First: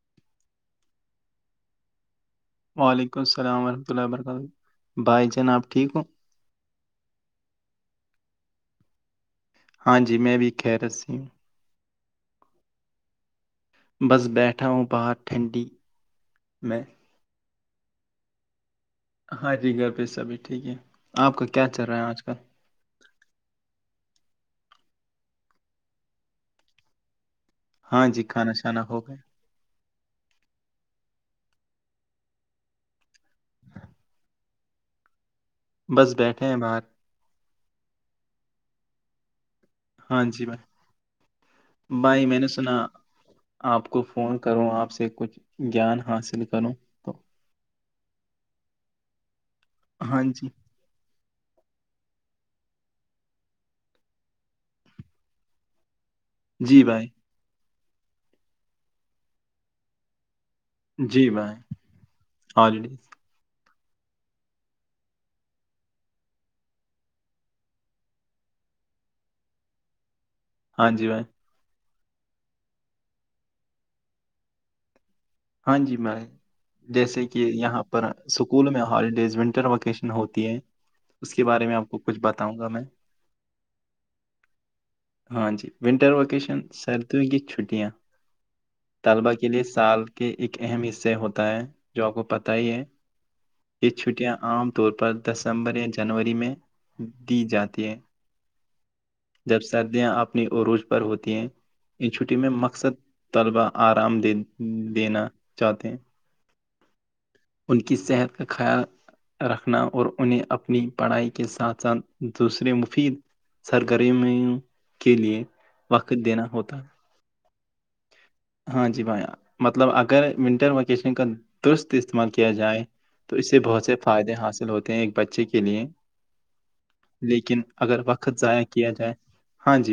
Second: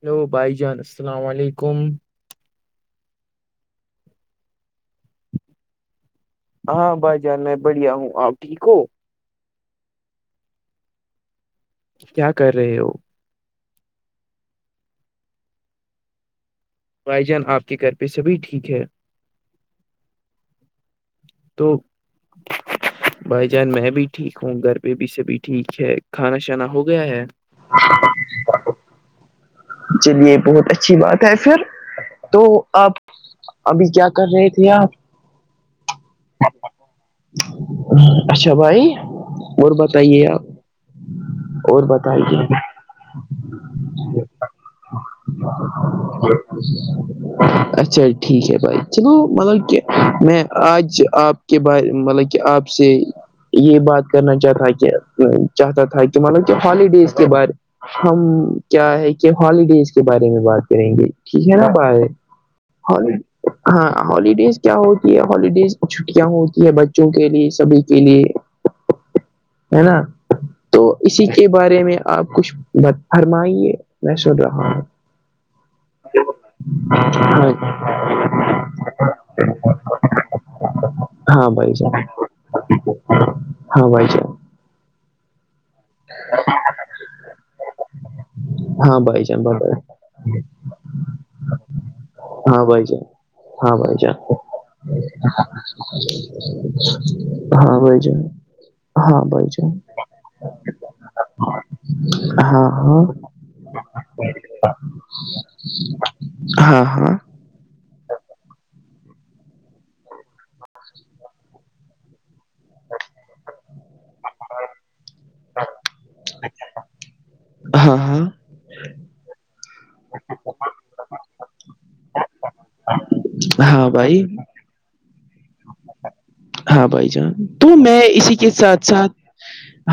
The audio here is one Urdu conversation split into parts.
ہیلو بھائی جان السلام علیکم وعلیکم السلام ورحمۃ اللہ و برکاتہ بھائی جان اپ ٹھیک ہوں ہاں بھائی جان میں بڑھیا ہوں آپ ٹھیک ہو ہاں جی میں بھی خیرت سے ہوں کیا کر رہے ہو بس بیٹھا ہوں باہر ٹھنڈی میں بھائی جان آپ کے گھر پہ سبھی ٹھیک ہے ہاں جی گھر پہ سبھی ٹھیک ہے آپ کا کیا تو چل رہا ہے آج کل بھائی جان میں بھی ٹھیک ہوں گھر پے بھی سبھی ٹھیک ہے کھانا شانا ہو گیا ہے ہاں جی کھانا شانا ہو گئے چلیے بہت اچھی بات ہے پھر تو آپ ابھی کیا کر رہے تھے آپ بس بیٹھے ہیں باہر اچھا بھائی ے ہاں آ جی بھائی اور بھائی میں بتائیے نے سنا آپ کو فون کروں آپ سے کچھ گیان حاصل کروں تو اچھا ٹھیک ہے بھائی چلو مطلب کہ ہاں میں جی آج آپ کے بارے مطلب کہ آپ سے یہ بات کرنا چاہتا کہ چاہتا تھا کہ کہ مطلب کہ جی بھائی ہالیڈیز کے بارے ہم کیا ہے کہ ہالیڈیز کے بارے میں بات کریں گے ٹھیک ہے نا بھائی ہالیڈیز ہاں ہالیڈیز کیا ہوتی ہے ہالیڈیز چھٹیاں ہوتی ہیں بچوں کے لیے سبھی کے لیے ہے نا تو ہاں جی بھائی اسی کے بارے میں آپ کچھ فرمائیے میں سن رہا ہوں ہاں جی میں جیسے کہ ہاں یہاں پر اسکول میں ہالیڈیز ونٹر وکیشن ہوتی ہیں اس کے ہاں بارے بھائی میں آپ کو جان کچھ بتاؤں گا میں ہاں بھائی جان ہاں جی ونٹر ووکیشن سردیوں کی چھٹیاں ہاں بھائی طلبا جان کے لیے بتائے سال کے ایک اہم حصے ہوتا ہے جو آ کو پتہ ہاں ہی ہے بھائی جان ہاں یہ بھائی جان چھٹیاں عام طور پر دسمبر یا جنوری میں دی ہاں جاتی ہیں بھائی جان ہاں بھائی جب جان سردیاں اپنی عروج پر ہوتی ہیں ان چھٹی میں ہاں مقصد ہاں طلبہ آرام دین دینا چاہتے ہیں ہاں ہاں ان کی صحت کا خیال رکھنا اور انہیں اپنی پڑھائی کے ساتھ ساتھ دوسرے مفید سرگرمیوں کے لیے وقت دینا ہوتا ہے ہاں ہاں ہاں جی بھائی مطلب اگر ونٹر ویکیشن کا درست استعمال کیا جائے تو اس سے بہت ہاں سے بھائی فائدے حاصل ہوتے ہیں ایک بچے کے لیے ہاں بھائی جان لیکن تو اگر میں وقت اسی کے ضائع ساتھ کیا ساتھ جائے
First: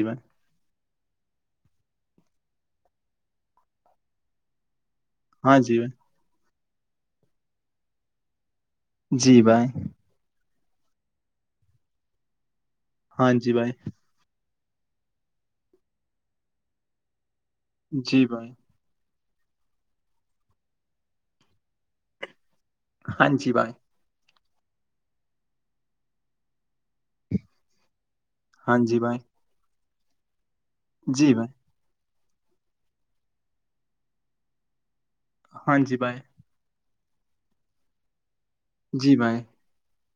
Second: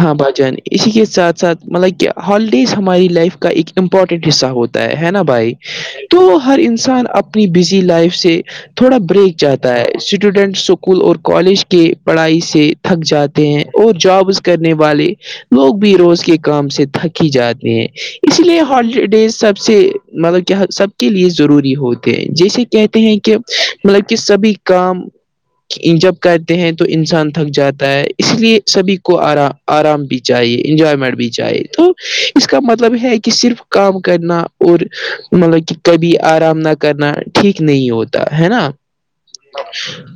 ہاں بھائی جان اسی کے ساتھ ساتھ مطلب کہ ہالیڈیز ہماری لائف کا ایک امپورٹنٹ حصہ ہوتا ہے ہے نا بھائی ہاں جی تو ہر انسان اپنی بزی لائف سے تھوڑا جی بریک بھائی چاہتا ہے اسٹوڈینٹ اسکول اور کالج کے پڑھائی سے تھک ہاں جاتے جی ہیں بھائی اور جابس کرنے والے لوگ بھی روز کے کام سے تھک کی جاتی ہیں جی اس بھائی لیے ہالی ڈیز سب سے مطلب کیا سب کے لیے ضروری ہوتے ہیں جیسے کہتے ہیں ہاں کہ جی بھائی مطلب کہ سبھی کام جب کر ہیں تو انسان تھک جاتا ہے اس لیے ہاں سبھی جی بھائی کو آرا آرام بھی چاہیے انجوائمنٹ بھی چاہیے تو اس کا مطلب ہے کہ صرف کام کرنا اور مطلب کہ کبھی آرام نہ کرنا ٹھیک نہیں ہوتا ہے نا جی بھائی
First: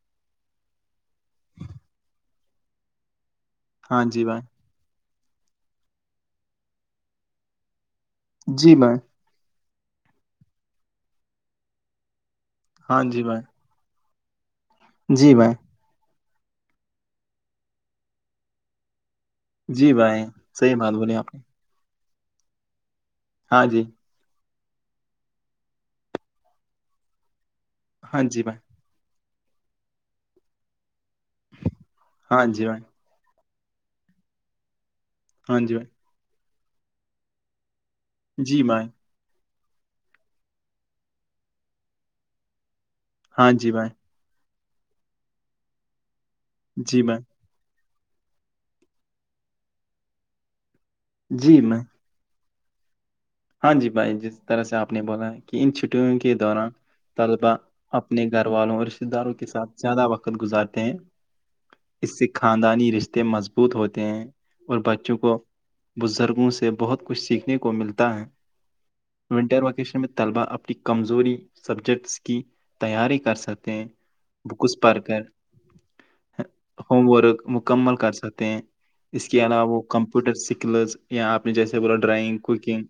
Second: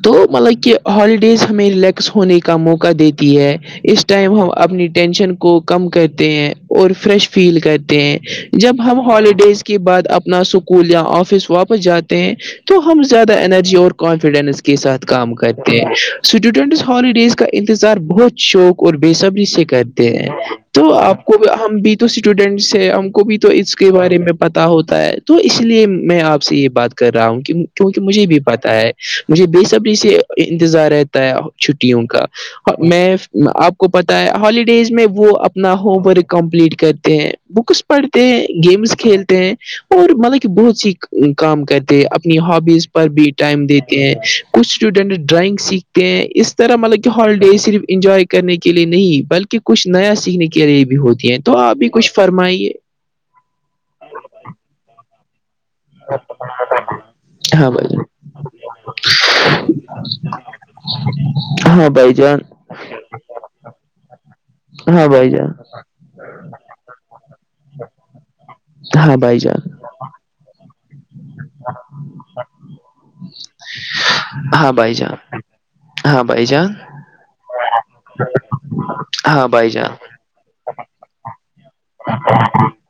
تو مطلب کہ ہالیڈیز ہمیں ریلیکس ہونے کا موقع دیتی ہے ہاں اس جی ٹائم ہم بھائی اپنی ٹینشن کو کم کرتے ہیں اور فریش فیل کرتے ہیں جی جب بھائی ہم ہالیڈیز کے بعد اپنا اسکول یا آفس واپس جاتے ہیں تو ہم ہاں جی زیادہ بھائی انرجی اور کانفیڈینس کے ساتھ جی کام بھائی ہاں جی بھائی جی بھائی کرتے ہیں اسٹوڈینٹس ہالیڈیز کا انتظار بہت شوق اور بے سبری سے جی کرتے بھائی ہیں صحیح تو بات بولی آپ کو نے ہم بھی تو اسٹوڈینٹس ہیں ہم کو بھی تو ہاں اس جی کے بارے میں پتا ہوتا ہے تو اس لیے میں آپ سے یہ بات کر رہا ہوں کہ کیونکہ ہاں مجھے بھی جی بھائی پتا ہے مجھے بے سبریی سے انتظار ہے چھٹیوں کا ہاں جی بھائی میں آپ کو پتا ہے ہالیڈیز میں وہ وہ ہاں اپنا جی بھائی ہوم ورک کمپلیٹ کرتے ہیں بکس پڑھتے ہیں جی بھائی گیمس کھیلتے ہیں اور مطلب کہ بہت سی کام کرتے ہیں اپنی ہابیس پر بھی ہاں ٹائم جی بھائی دیتے ہیں کچھ اسٹوڈینٹ ڈرائنگ سیکھتے ہیں اس طرح جی مطلب کہ بھائی ہال صرف انجوائے کرنے کے لیے نہیں بلکہ کچھ نیا سیکھنے کے لیے بھی ہوتی ہیں تو جی میں آپ بھی کچھ فرمائیے ہاں جی بھائی جس طرح سے آپ نے بولا کہ ان چھٹیوں کے دوران طلبا ہاں اپنے گھر والوں اور رشتتے داروں کے ساتھ زیادہ وقت گزارتے ہیں اس بھائی سے جان خاندانی رشتے مضبوط ہوتے ہیں اور ہاں بچوں کو بھائی جان بزرگوں سے بہت کچھ سیکھنے کو ملتا ہے ہاں بھائی ونٹر جان وقت طلبا اپنی کمزوری سبجیکٹس کی تیاری کر سکتے ہیں ہاں بکس بھائی پڑھ جان کر ہاں بھائی جان ہوم ورک مکمل کر سکتے ہیں اس کے ہاں علاوہ بھائی وہ کم جان کمپیوٹر سکلز یا اپ نے جیسے بولا ڈرائنگ کوکنگ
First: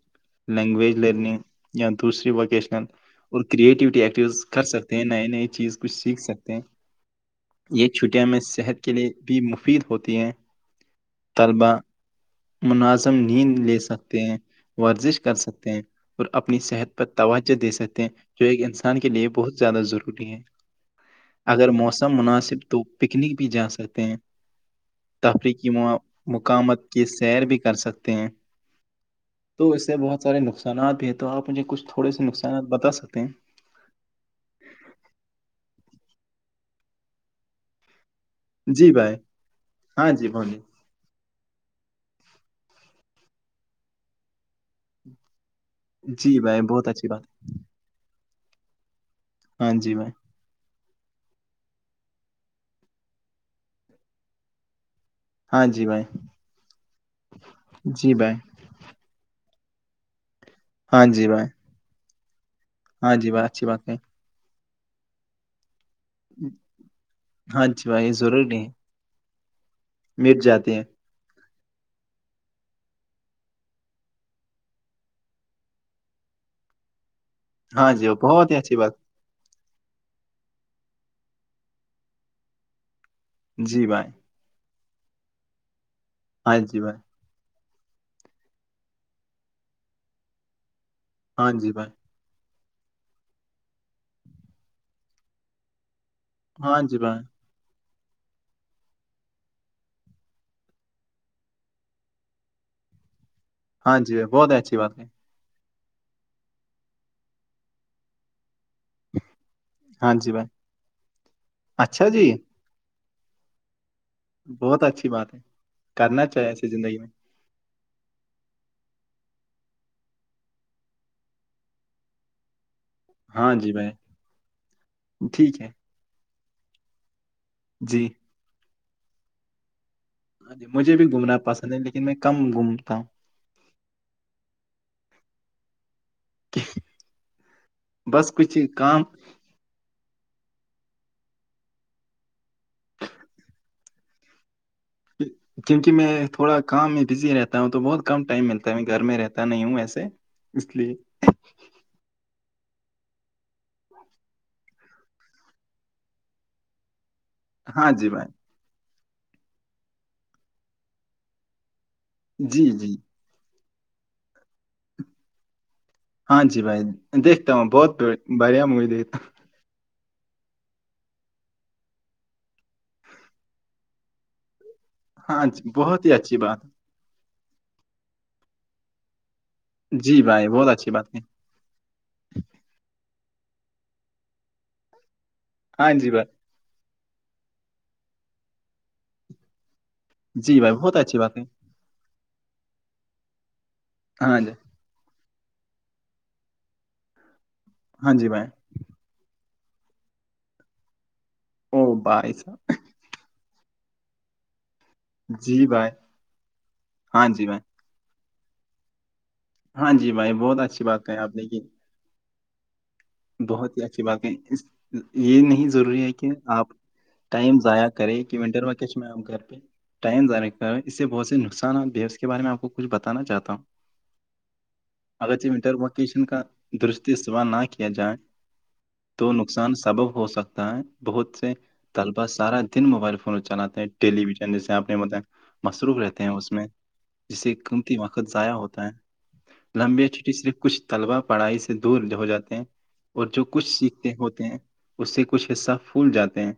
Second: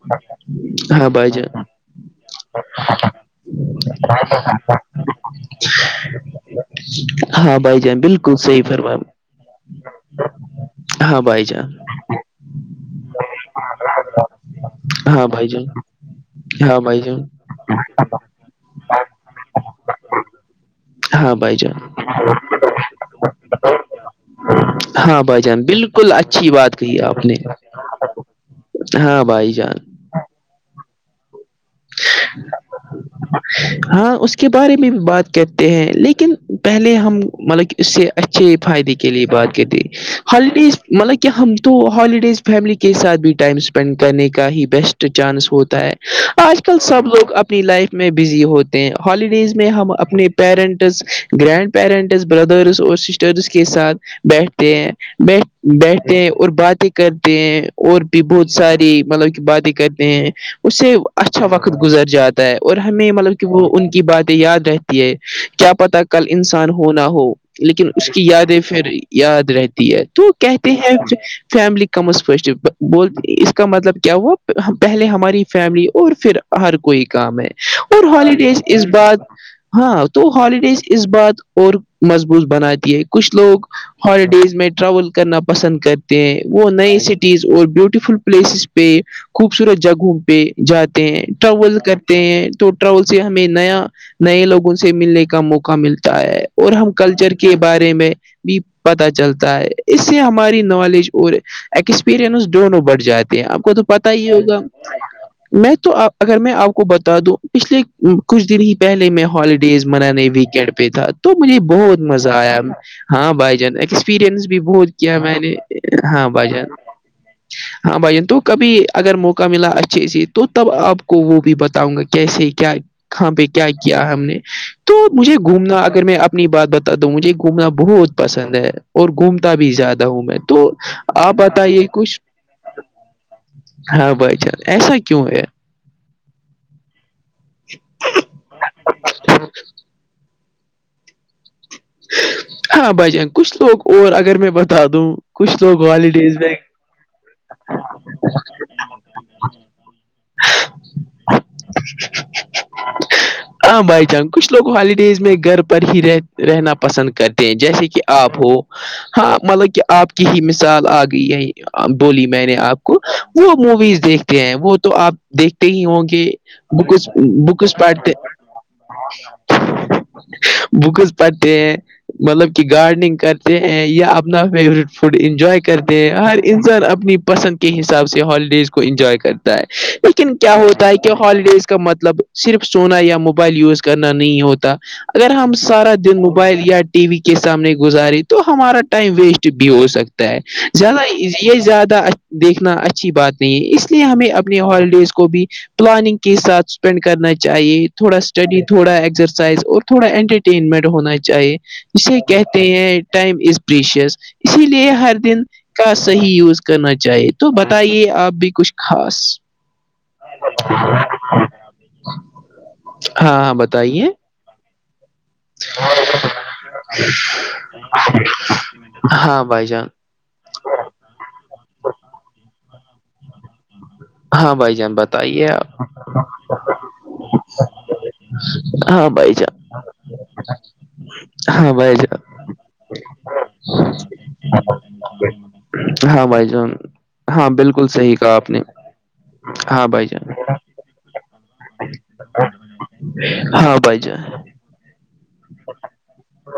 لینگویج ہاں بھائی لرننگ جان یا دوسری ووکیشنل اور کریٹیوٹی ایکٹیوٹیز کر سکتے نئی نئی چیز کچھ سیکھ سکتے ہیں ہاں بھائی یہ جان چھٹیاں بالکل میں صحیح صحت کے فرما لیے بھی مفید ہوتی ہیں ہاں بھائی جان طلبا مناظم نیند لے سکتے ہیں وہ ہاں کر بھائی جان سکتے ہیں اور اپنی ہاں صحت بھائی پر جان توجہ دے سکتے ہیں جو ایک انسان کے لیے بہت زیادہ ضروری ہے ہاں بھائی اگر جان موسم مناسب تو پکنک بھی جا سکتے ہیں ہاں بھائی تفری جان کی مو بالکل اچھی بات مقامت کہی کی آپ نے سیر بھی کر سکتے ہیں ہاں بھائی تو جان اسسے بہت سارے نقصانات بھی ہیں تو آپ مجھے کچھ تھوڑے سے نقصانات بتا سکتے ہیں ہاں اس کے بارے میں بھی بات کرتے ہیں لیکن پہلے ہم مطلب اس سے اچھے جی فائدے کے بھائی لیے بات کرتے ہاں جی ہالی بولیے مطلب کہ ہم تو ہالیڈیز فیملی کے ساتھ بھی ٹائم اسپینڈ کرنے کا ہی بیسٹ چانس ہو تا ہے جی آج بھائی کل بہت سب اچھی بات لوگ اپنی لائف میں بزی ہوتے ہیں ہالیڈیز میں ہاں ہم جی بھائی اپنے پیرنٹس گرینڈ پیرنٹس بردرس اور سسٹرس کے ساتھ بیٹھتے ہیں بیٹھ ہاں جی بھائی بیٹھتے ہیں اور باتیں کرتے ہیں اور جی بھی بھائی بہت ساری مطلب کہ باتیں کرتے ہیں اس سے ہاں جی اچھا بھائی وقت گزر جاتا ہے اور ہمیں ہاں جی مطلب بھائی کہ اچھی وہ ان ہے کی بات یاد رہتی ہے کیا پتا کل انسان ہو نہ ہو ہاں جی لیکن بھائی اس یہ کی ضروری یادیں ہے پھر یاد رہتی ہے تو مٹ کہتے جاتے ہیں فیملی کمز فسٹ اس کا مطلب کیا ہوا پہلے ہماری فیملی اور پھر ہر کوئی کام ہے ہاں اور جی بہت ہی ہالیڈیز اچھی اس بات بار ہاں تو ہالیڈیز اس بات اور مضبوط بناتی ہے کچھ لوگ جی بھائی ہالیڈیز میں ٹراول کرنا پسند کرتے ہیں ہاں وہ جی نئے بھائی سے چیز اور بیوٹیفل پلیسز پہ خوبصورت جگہوں پہ جاتے ہیں ہاں جی ٹراول بھائی کرتے ہیں تو ٹراول سے ہمیں نیا نئے لوگوں سے ملنے کا موقع ملتا ہے اور ہاں ہم جی بھائی کلچر کے کے بارے میں بھی پتا چلتا ہے اس سے ہماری نالج اور ایکسپیرنس دونوں بٹھ جاتے ہیں آپ کو تو ہاں پتا جی بھائی ہی بہت ہوگا اچھی بات ہے میں تو اپ اگر میں آپ کو بتا دوں پچھلے کچھ دن ہی پہلے میں ہالیڈیز ہاں منانے جی بھائی ویکینڈ پہ تھا تو مجھے بہت اچھا مزہ جی آیا ہاں بھائی جان ایکسپیرنس بھی بہت اچھی کیا بات ہے میں نے کرنا ہاں چاہیے بھائی جان ایسے زندگی میں ہاں بھائی جان تو کبھی اگر موقع ملا اچھے سے تو تب آپ کو وہ بھی بتاؤں گا کہ کیسے کیا کہاں پہ ہاں کیا جی بھائی کیا ہم نے تو مجھے ٹھیک ہے گھومنا اگر میں اپنی بات با تو مجھے گھومنا جی بہت پسند ہے اور گھومتا بھی زیادہ ہوں میں ہاں جی تو مجھے بھی آپ گھومنا پسند ہے بتائیے لیکن میں کچھ کم گھومتا ہوں ہاں بھائی جان ایسا کیوں ہے بس کچھ کام [unintelligible] ہاں بھائی جان کچھ لوگ اور اگر میں با [unintelligible] کیونکہ میں تھوڑا کام میں بزی رہتا ہوں تو بہت کم ٹائم ملتا ہے میں گھر میں رہتا نہیں ہوں ویسے اس لیے ہاں بھائی جان کچھ لوگ ہالیڈیز میں گھر پر ہی رہ رہنا پسند کرتے ہیں جیسے ہاں کہ جی آپ بھائی ہو ہاں مطلب کہ آپ کی ہی مثال آ گئی ہے بولی میں نے جی آپ جی کو وہ موویز دیکھتے ہیں وہ تو آپ دیکھتے ہی ہوں گے [unintelligible] ہاں جی بھائی دیکھتا ہوں بہت ب- بڑھیا مووی دیکھتا ہوں [unintelligible] مطلب کہ گارڈننگ کرتے ہیں یا اپنا فوڈ ہاں انجوائے جی کرتے بہت ہی ہیں اچھی ہر بات انسان اپنی پسند کے حساب سے ہالیڈیز کو انجوائے کرتے ہے جی لیکن بھائی کیا بہت ہوتا اچھی ہے کہ بات ہالیڈیز کا مطلب صرف سونا یا موبائل یوز کرنا نہیں ہوتا اگر ہم ہاں سارا جی دن بھائی موبائل یا ٹی وی کے سامنے گزاری تو ہمارا ٹائم ویسٹ بھی ہو سکتا ہے جی بھائی بہت زیادہ اچھی بات ہے یہ زیادہ دیکھنا اچھی بات نہیں ہے اس اس لیے ہمیں ہاں جی اپنے ہالیڈیز کو بھی پلاننگ کے ساتھ اسپینڈ کرنا چاہیے ہاں تھوڑا جی بھائی اسٹڈی تھوڑا ایکسرسائز اور تھوڑا انٹرٹینمنٹ ہونا چاہیے او اسے بھائی کہتے صاحب ہیں ٹائم اسپیشس اسی لیے ہر دن جی بھائی کا صحیح یوز کرنا ہاں چاہیے جی تو بھائی با بتائیے آپ بھی کچھ خاص ہاں جی بھائی بہت اچھی بات کہی آپ کہ ہ [unintelligible] بہت ہی اچھی بات ہے یہ نہیں ضروری ہے کہ آپ ٹائم ضائع کرے کہ ونٹر ویکیشن میں ہم گھر ہاں پہ بھائی جان ٹائم [unintelligible] ائع ہے اس سے بہت سے نقصانات بھی ہے اس کے بارے میں آپ کو کچھ بتانا چاہتا ہوں ہاں بھائی جان بتائیے اگرچہ و انٹر آپ واکیشن کا درست استعمال نہ کیا جائے ہاں تو بھائی جان نقصان سبب ہو سکتا ہے بہت سے ہاں بھائی جان طلبہ سارا دن موبائل فون چلاتے ہیں ٹیلی ویژن جیسے آپ نے باتیا مصروف رہتے ہاں ہیں بھائی اس میں جان ہاں جسے بالکل قیمتی صحیح وقت کہا آپ ضائع نے ہوتا ہے ہاں بھائی لمبے جان چھٹی سے کچھ طلبا پڑھائی سے دور ہو جاتے ہیں اور جو کچھ ہاں بھائی سیکھتے جان ہوتے ہیں اس سے کچھ حصہ پھول جاتے ہیں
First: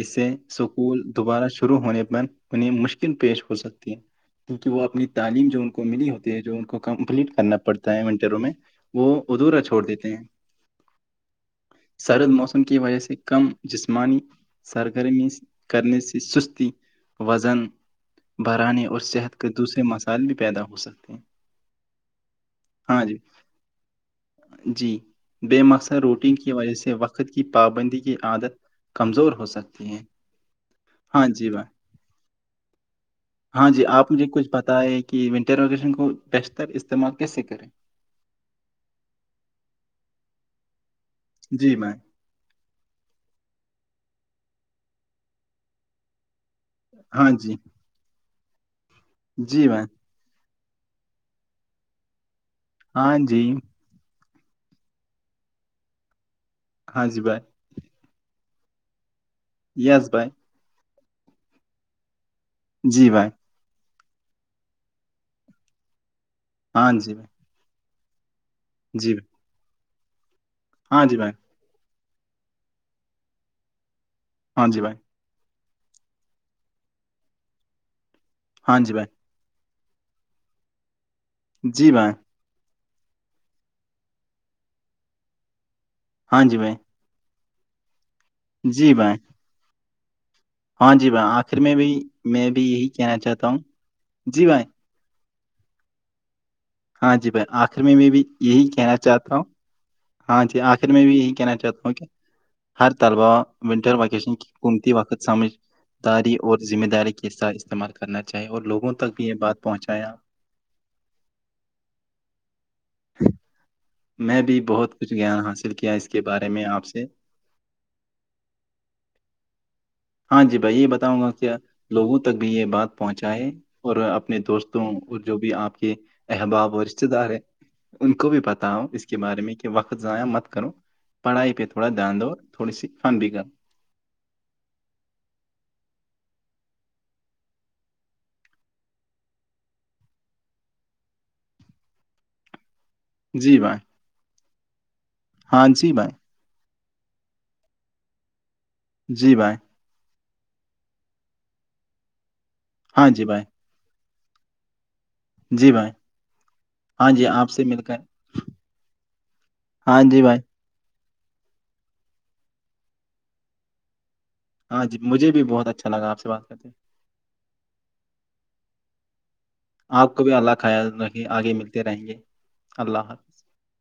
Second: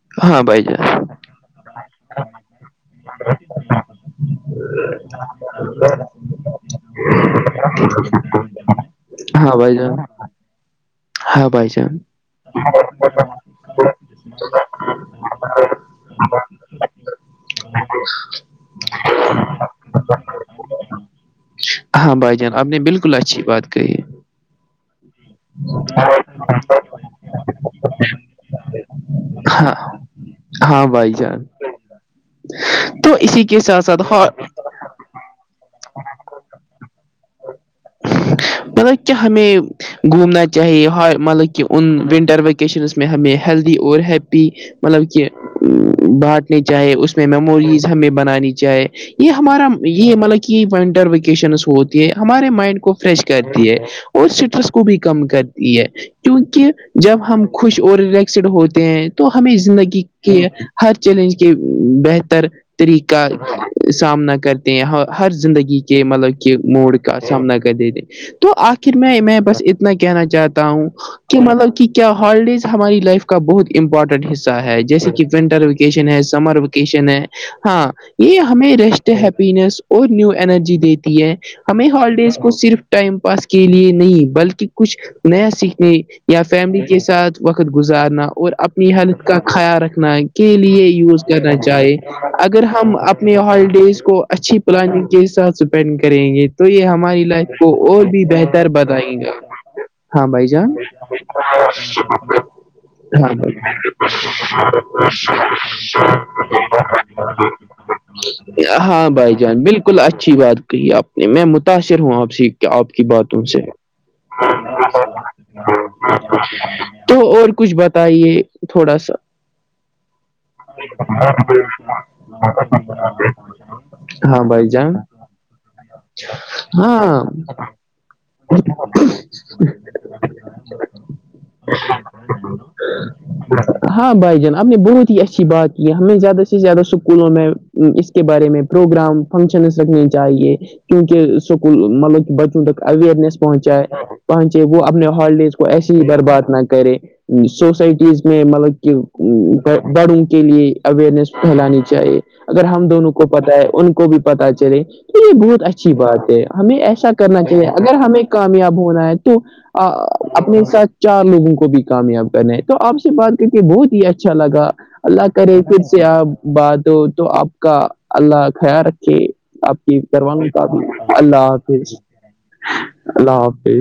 اس سے ہاں بھائی سکول جان دوبارہ شروع ہونے پر انہیں مشکل پیش ہو سکتی ہے کیونکہ وہ اپنی تعلیم جو ان کو ملی ہوتی ہے جو ان کو کمپلیٹ کرنا پڑتا ہے ونٹروں میں وہ ہاں ادھورا بھائی چھوڑ جان دیتے ہیں ہاں بھائی جان سرد موسم کی وجہ سے کم جسمانی سرگرمی کرنے سے سستی وزن برانے اور صحت کے دوسرے مسائل بھی پیدا ہو سکتے ہیں ہاں بھائی جان آپ نے ہاں جی بالکل اچھی بات کہی ہے جی بے مقصر روٹین کی وجہ سے وقت کی پابندی کی عادت کمزور ہو ہاں سکتی ہے ہاں بھائی جان جی بھائی تو اسی کے ہاں جی ساتھ ساتھ آپ مجھے ہا- کچھ بتا ئیں کہ ونٹر ویکیشن کو بیشتر استعمال کیسے کریں مطلب کیا ہمیں گھومنا چاہیے مطلب کہ جی بھائی ان ونٹر وکیشنس میں ہمیں ہیلدی اور ہیپی مطلب کہ بات چاہے اس میں ہاں جی میموریز ہمیں بنانی چاہے یہ جی ہمارا بھائی یہ مطلب کی ونٹر ویکیشنس ہوتی ہے ہمارے مائنڈ کو ہاں فریش جی کرتی اور سٹرس کو بھی کم کرتی ہے کیونکہ ہاں جب جی بھائی ہم خوش اور ریلیکسڈ ہوتے ہیں تو ہمیں زندگی یس بھائی کے ہر چیلنج کے بہتر جی طریقہ بھائی سامنا کرتے ہیں ہر زندگی کے مطلب کے ہاں موڈ جی کا بھائی سامنا کر دیتے ہیں تو آخر جی میں بھائی میں بس اتنا کہنا چاہتا ہوں ہاں جی بھائی کہ مطلب کہ کیا ہالیڈیز ہماری لائف کا بہت امپورٹنٹ حصہ ہاں جی ہے بھائی جیسے کہ ونٹر وکیشن ہے سمر وکیشن ہے ہاں یہ ہمیں ہاں جی ریسٹ بھائی ہے اور نیو انرجی دیتی ہے ہمیں جی بھائی ہالیڈیز کو صرف ٹائم پاس کے لیے نہیں بلکہ کچھ نیا سیکھنے یا ہاں جی بھائی فیملی کے ساتھ وقت گزارنا اور اپنی جی بھائی ہیلت کا خیال رکھنا کے لیے ہاں جی یوز بھائی کرنا آخر میں بھی چاہے میں اگر بھی یہی ہم کہنا اپنے چاہتا ہوں ہالیڈیز کو جی اچھی بھائی پلاننگ کے ساتھ اسپینڈ کریں گے تو یہ ہاں ہماری جی بھائی لائف کو آخر میں اور میں بھی بہتر یہی کہنا بتائے گا چاہتا ہوں ہاں بھائی جی جان آخر میں بھی یہی کہنا چاہتا ہوں کہ ہر طلبہ ہاں ونٹر ویکیشن کی قیمتی وقت سمجھداری اور ذمہ داری کے ساتھ استعمال کرنا چاہیے اور لوگوں ہاں تک بھی بھائی یہ بات جان بالکل پہنچایا اچھی بات کہی آپ میں متاثر ہوں آپ سے آپ کی باتوں سے میں بھی بہت کچھ گیان حاصل کیا اس کے بارے میں آپ سے تو اور کچھ بتائیے تھوڑا سا ہاں جی بھائی یہ بتاؤں گا کہ لوگوں تک بھی یہ بات پہنچائے اور اپنے ہاں بھائی دوستوں جان اور جو بھی آپ کے احباب اور رشتے ہاں دار ان کو بھی پتا ہو اس کے بارے میں کہ وقت ضائع مت کرو پڑھائی پہ تھوڑا دھیان دو تھوڑی سی فن بھی کر ہاں بھائی جان آپ نے بہت ہی اچھی بات کی ہے ہمیں زیادہ سے زیادہ اسکولوں میں کے بارے میں پروگرام فنکشنس رکھنے چاہیے کیونکہ اسکول مطلب بچوں تک اوئیرنیس جی بھائی پہنچائے پہنچے وہ اپنے ہالیڈیز کو ہاں جی ایسے ہی بھائی برباد نہ کرے سوسائٹیز میں مطلب کی جی بھائی بڑوں کے لیے اوئرنیس پھیلانی چاہیے اگر ہم ہاں دونوں جی کو بھائی پتا ہے ان کو بھی پتا چلے تو یہ بہت جی بھائی اچھی بات ہے ہمیں ہاں ایسا جی کرنا آپ سے چاہیے مل اگر کر ہمیں کامیاب ہونا ہے تو ا ہاں جی بھائی اپنے ساتھ چار لوگوں کو بھی کامیاب کرنا ہے تو آپ سے بات کر کے بہت ہی اچ ھا لگا ہاں جی اللہ مجھے بھی کرے بہت پھر اچھا سے لگا آپ کرتے بات ہو تو آپ کا اللہ خیال رکھے آپ کی کو بھی پروانگی اللہ کافی خیال رکھے اللہ آگے ملتے حافظ رہیں گے اللہ کہاں پے